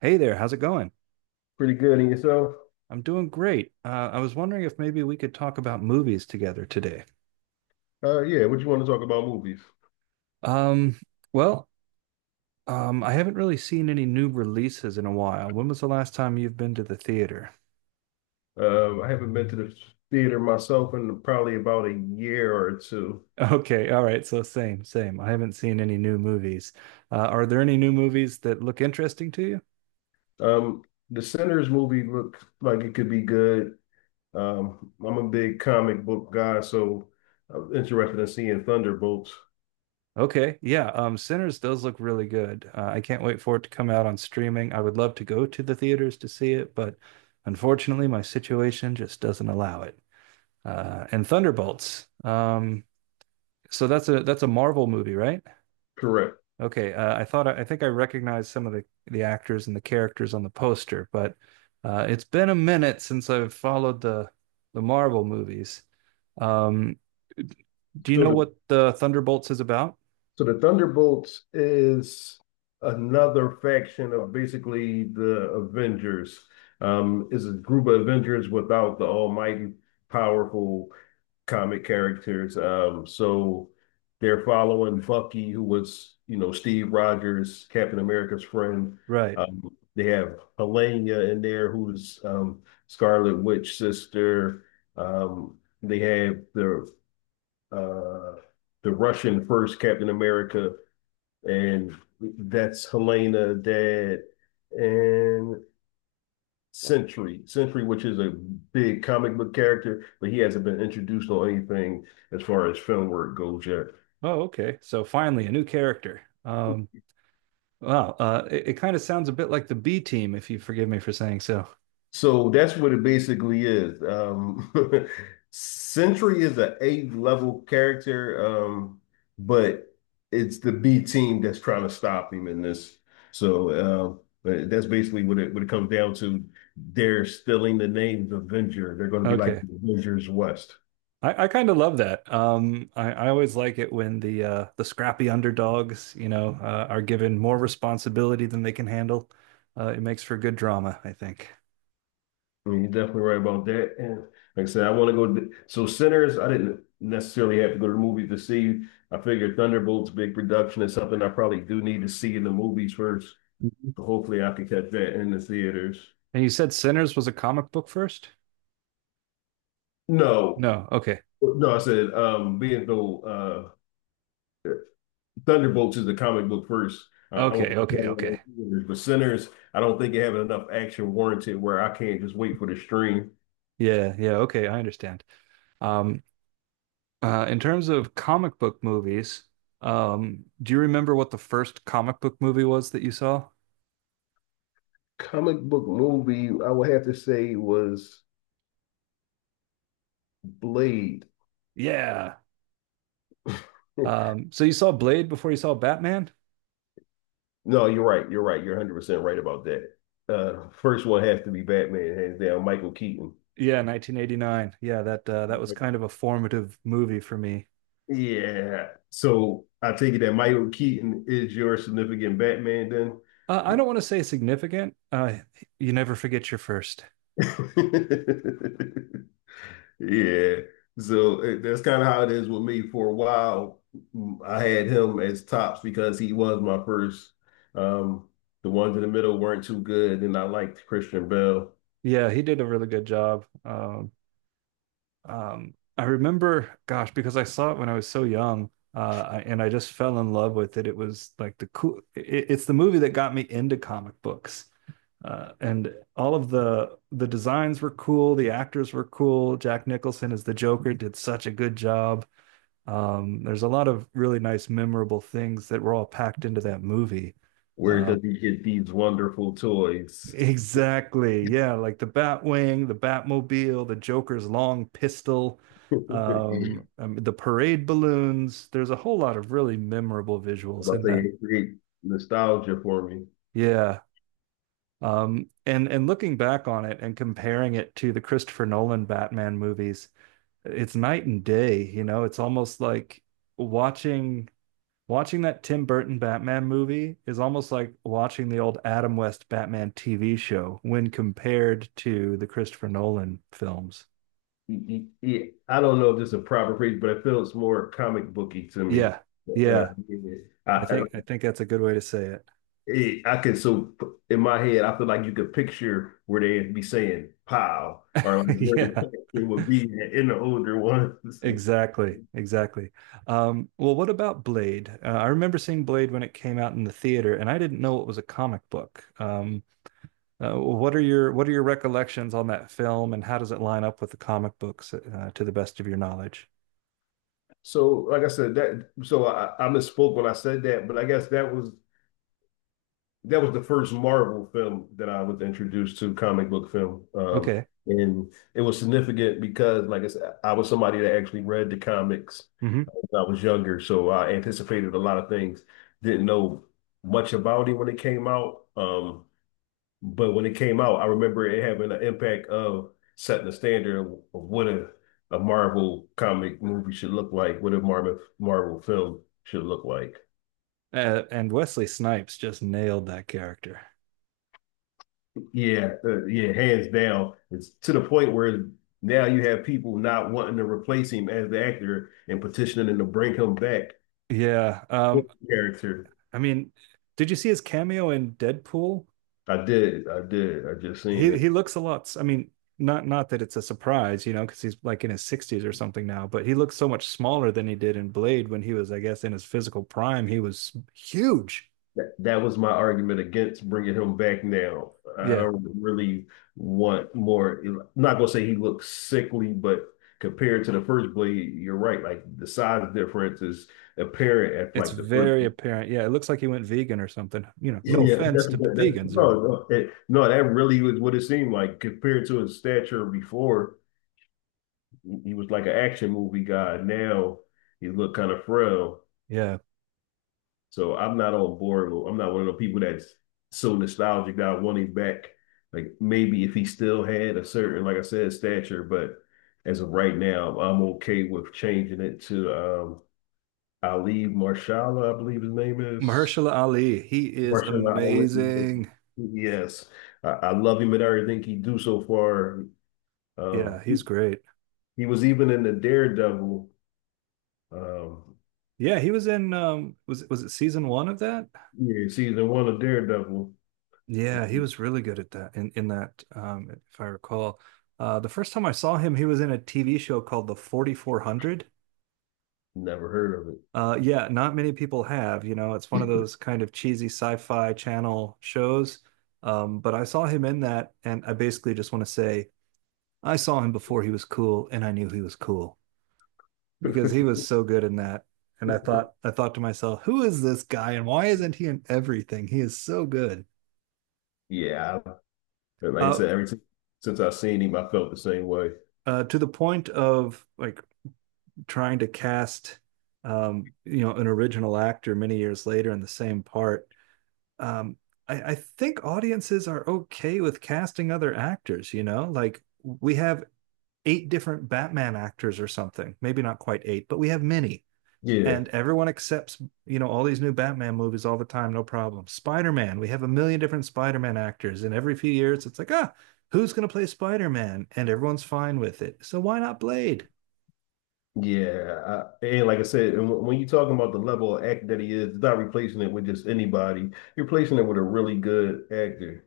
Hey there, how's it going? Pretty good in yourself? I'm doing great. I was wondering if maybe we could talk about movies together today. Yeah, what you want to talk about movies? Um, well, I haven't really seen any new releases in a while. When was the last time you've been to the theater? I haven't been to the theater myself in probably about a year or two. Okay, all right, so same, same. I haven't seen any new movies. Are there any new movies that look interesting to you? Um, the Sinners movie looked like it could be good. I'm a big comic book guy, so I'm interested in seeing Thunderbolts. Okay, yeah, Sinners does look really good. I can't wait for it to come out on streaming. I would love to go to the theaters to see it, but unfortunately, my situation just doesn't allow it. And Thunderbolts. So that's a Marvel movie, right? Correct. Okay, I think I recognized some of the actors and the characters on the poster, but it's been a minute since I've followed the Marvel movies. Um, do you So know the what the Thunderbolts is about? so the Thunderbolts is another faction of basically the Avengers. Is a group of Avengers without the almighty powerful comic characters. So they're following Bucky, who was, you know, Steve Rogers, Captain America's friend. Right. They have Helena in there, who's Scarlet Witch sister. They have uh, the Russian first Captain America, and that's Helena, dad, and Century, which is a big comic book character, but he hasn't been introduced on anything as far as film work goes yet. Oh, okay. So finally, a new character. Wow. It kind of sounds a bit like the B Team, if you forgive me for saying so. So that's what it basically is. Century is an A-level character, but it's the B team that's trying to stop him in this. So but that's basically what it comes down to. They're stealing the name Avenger. They're going to be like Okay. the Avengers West. I kind of love that. I always like it when the scrappy underdogs, are given more responsibility than they can handle. It makes for good drama, I think. I mean, you're definitely right about that. And like I said, I want to go. To- So Sinners, I didn't necessarily have to go to the movies to see. I figured Thunderbolts, big production, is something I probably do need to see in the movies first. Mhm. So hopefully, I could catch that in the theaters. And you said Sinners was a comic book first? No, No. Okay. no, I said being though Thunderbolts is the comic book first. I want to Okay. see Okay. that in Okay. the theaters, but Sinners, I don't think it have enough action warranted where I can't just wait for the stream. Yeah. Yeah. Okay. I understand. Um, in terms of comic book movies, do you remember what the first comic book movie was that you saw? Comic book movie, I would have to say was Blade. Yeah. So you saw Blade before you saw Batman? No, you're right. You're right. You're 100% right about that. First one has to be Batman, hands down, Michael Keaton. Yeah, 1989. Yeah, that that was kind of a formative movie for me. Yeah. So I take it that Michael Keaton is your significant Batman then? I don't want to say significant. You never forget your first. Yeah. That's kind of how it is with me. For a while, I had him as tops because he was my first. Um, the ones in the middle weren't too good, and I liked Christian Bale. Yeah, he did a really good job. I remember, gosh, because I saw it when I was so young, and I just fell in love with it. It was like the cool. It's the movie that got me into comic books. And all of the designs were cool. The actors were cool. Jack Nicholson as the Joker did such a good job. There's a lot of really nice, memorable things that were all packed into that movie. Where Uh, does he get these wonderful toys? exactly. Yeah, like the Batwing, the Batmobile, the Joker's long pistol, I'm the parade balloons. There's a whole lot of really memorable visuals about in to say that. it create nostalgia for me. Yeah. And looking back on it and comparing it to the Christopher Nolan Batman movies, it's night and day, you know, it's almost like watching Watching that Tim Burton Batman movie is almost like watching the old Adam West Batman TV show when compared to the Christopher Nolan films. Yeah, I don't know if this is a proper phrase, but it feels more comic booky to me. Yeah. Uh, Yeah. I, I I, think I think that's a good way to say it. I can so in my head, I feel like you could picture where they'd be saying "pow" or like where the Yeah. character would be in the older ones. Exactly. Exactly. Well, what about Blade? I remember seeing Blade when it came out in the theater, and I didn't know it was a comic book. What are your what are your recollections on that film, and how does it line up with the comic books, to the best of your knowledge? So, like I said, I misspoke when I said that, but I guess that was the first Marvel film that I was introduced to comic book film. Okay. And it was significant because, like I said, I was somebody that actually read the comics Mm-hmm. When I was younger, so I anticipated a lot of things. Didn't know much about it when it came out. But when it came out, I remember it having an impact of setting the standard of what a Marvel comic movie should look like, what a Marvel film should look like. And Wesley Snipes just nailed that character. Yeah, yeah, hands down. It's to the point where now you have people not wanting to replace him as the actor and petitioning to bring him back Yeah. for the character. I mean, did you see his cameo in Deadpool? I did, I did, I just seen He it. he looks a lot. I mean, not that it's a surprise, you know, because he's like in his 60s or something now, but he looks so much smaller than he did in Blade when he was, I guess, in his physical prime. He was huge. That, that was my argument against bringing him back now. I Yeah. don't really want more. I'm not gonna say he looks sickly, but compared to the first Blade, you're right. Like the size difference is apparent at It's like the first. very apparent. Yeah, it looks like he went vegan or something. You know, no Yeah, that's, offense that, to that, vegans or no, anything. no, it, no, that really was what it seemed like compared to his stature before. He was like an action movie guy. Now he looked kind of frail. Yeah. So I'm not on board. I'm not one of the people that's so nostalgic that I want him back. Like maybe if he still had a certain, like I said, stature, but as of right now, I'm okay with changing it to Ali Marshala, I believe his name is. Mahershala Ali, he is Marshala Ali. amazing. Yes. I love him and everything he do so far. Yeah, Um he's great. he was even in the Daredevil, um Yeah, he was in was it season one of that? yeah, season one of Daredevil. Yeah, he was really good at that in that if I recall. The first time I saw him he was in a TV show called The 4400. Never heard of it. Yeah, not many people have, you know, it's one of those kind of cheesy sci-fi channel shows. But I saw him in that and I basically just want to say I saw him before he was cool and I knew he was cool because he was so good in that. And I thought to myself, who is this guy and why isn't he in everything? He is so good. Yeah, but like I Uh, said, every time since I've seen him, I felt the same way. To the point of like trying to cast, you know, an original actor many years later in the same part. Um, I think audiences are okay with casting other actors. You know, like we have eight different Batman actors or something. Maybe not quite eight, but we have many. Yeah, And everyone accepts, you know, all these new Batman movies all the time, no problem. Spider-Man, we have a million different Spider-Man actors, and every few years it's like, ah, who's going to play Spider-Man, and everyone's fine with it. So why not Blade? yeah. And like I said, and when you're talking about the level of act that he is, it's not replacing it with just anybody. You're replacing it with a really good actor.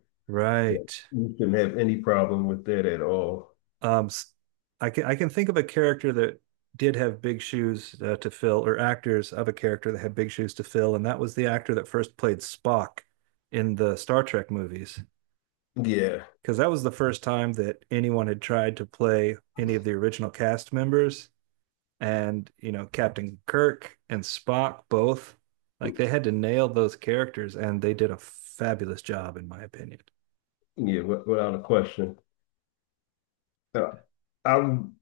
Yeah. Right. You shouldn't have any problem with that at all. um I can think of a character that did have big shoes to fill, or actors of a character that had big shoes to fill, and that was the actor that first played Spock in the Star Trek movies, Yeah, because that was the first time that anyone had tried to play any of the original cast members, and, you know, Captain Kirk and Spock both, like, they had to nail those characters, and they did a fabulous job in my opinion. yeah, without a question. Uh, I'm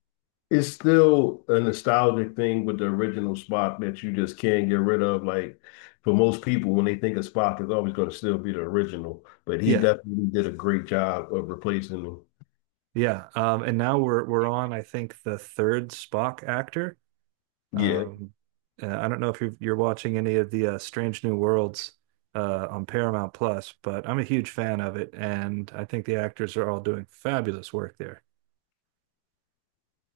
It's still a nostalgic thing with the original Spock that you just can't get rid of. Like for most people, when they think of Spock, it's always going to still be the original. But he Yeah. definitely did a great job of replacing him. Yeah. And now we're on, I think, the third Spock actor. Yeah, Um I don't know if you're watching any of the Strange New Worlds on Paramount Plus, but I'm a huge fan of it and I think the actors are all doing fabulous work there.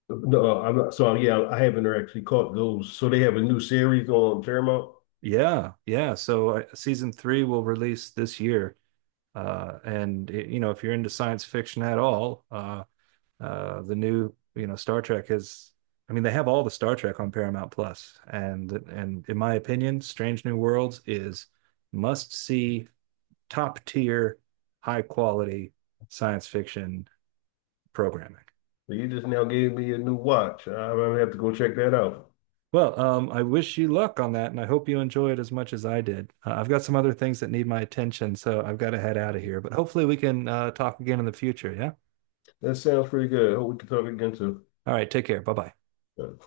no, I'm not. So yeah, I haven't actually caught those. So they have a new series on Paramount. Yeah. Yeah. So season 3 will release this year. And it, you know, if you're into science fiction at all, the new, you know, Star Trek is. I mean, they have all the Star Trek on Paramount Plus, and in my opinion, Strange New Worlds is must see, top tier, high quality science fiction programming. So you just now gave me a new watch. I'm gonna have to go check that out. Well, I wish you luck on that, and I hope you enjoy it as much as I did. I've got some other things that need my attention, so I've got to head out of here. But hopefully, we can talk again in the future. Yeah. That sounds pretty good. Hope we can talk again All right. Take care. Bye bye. soon.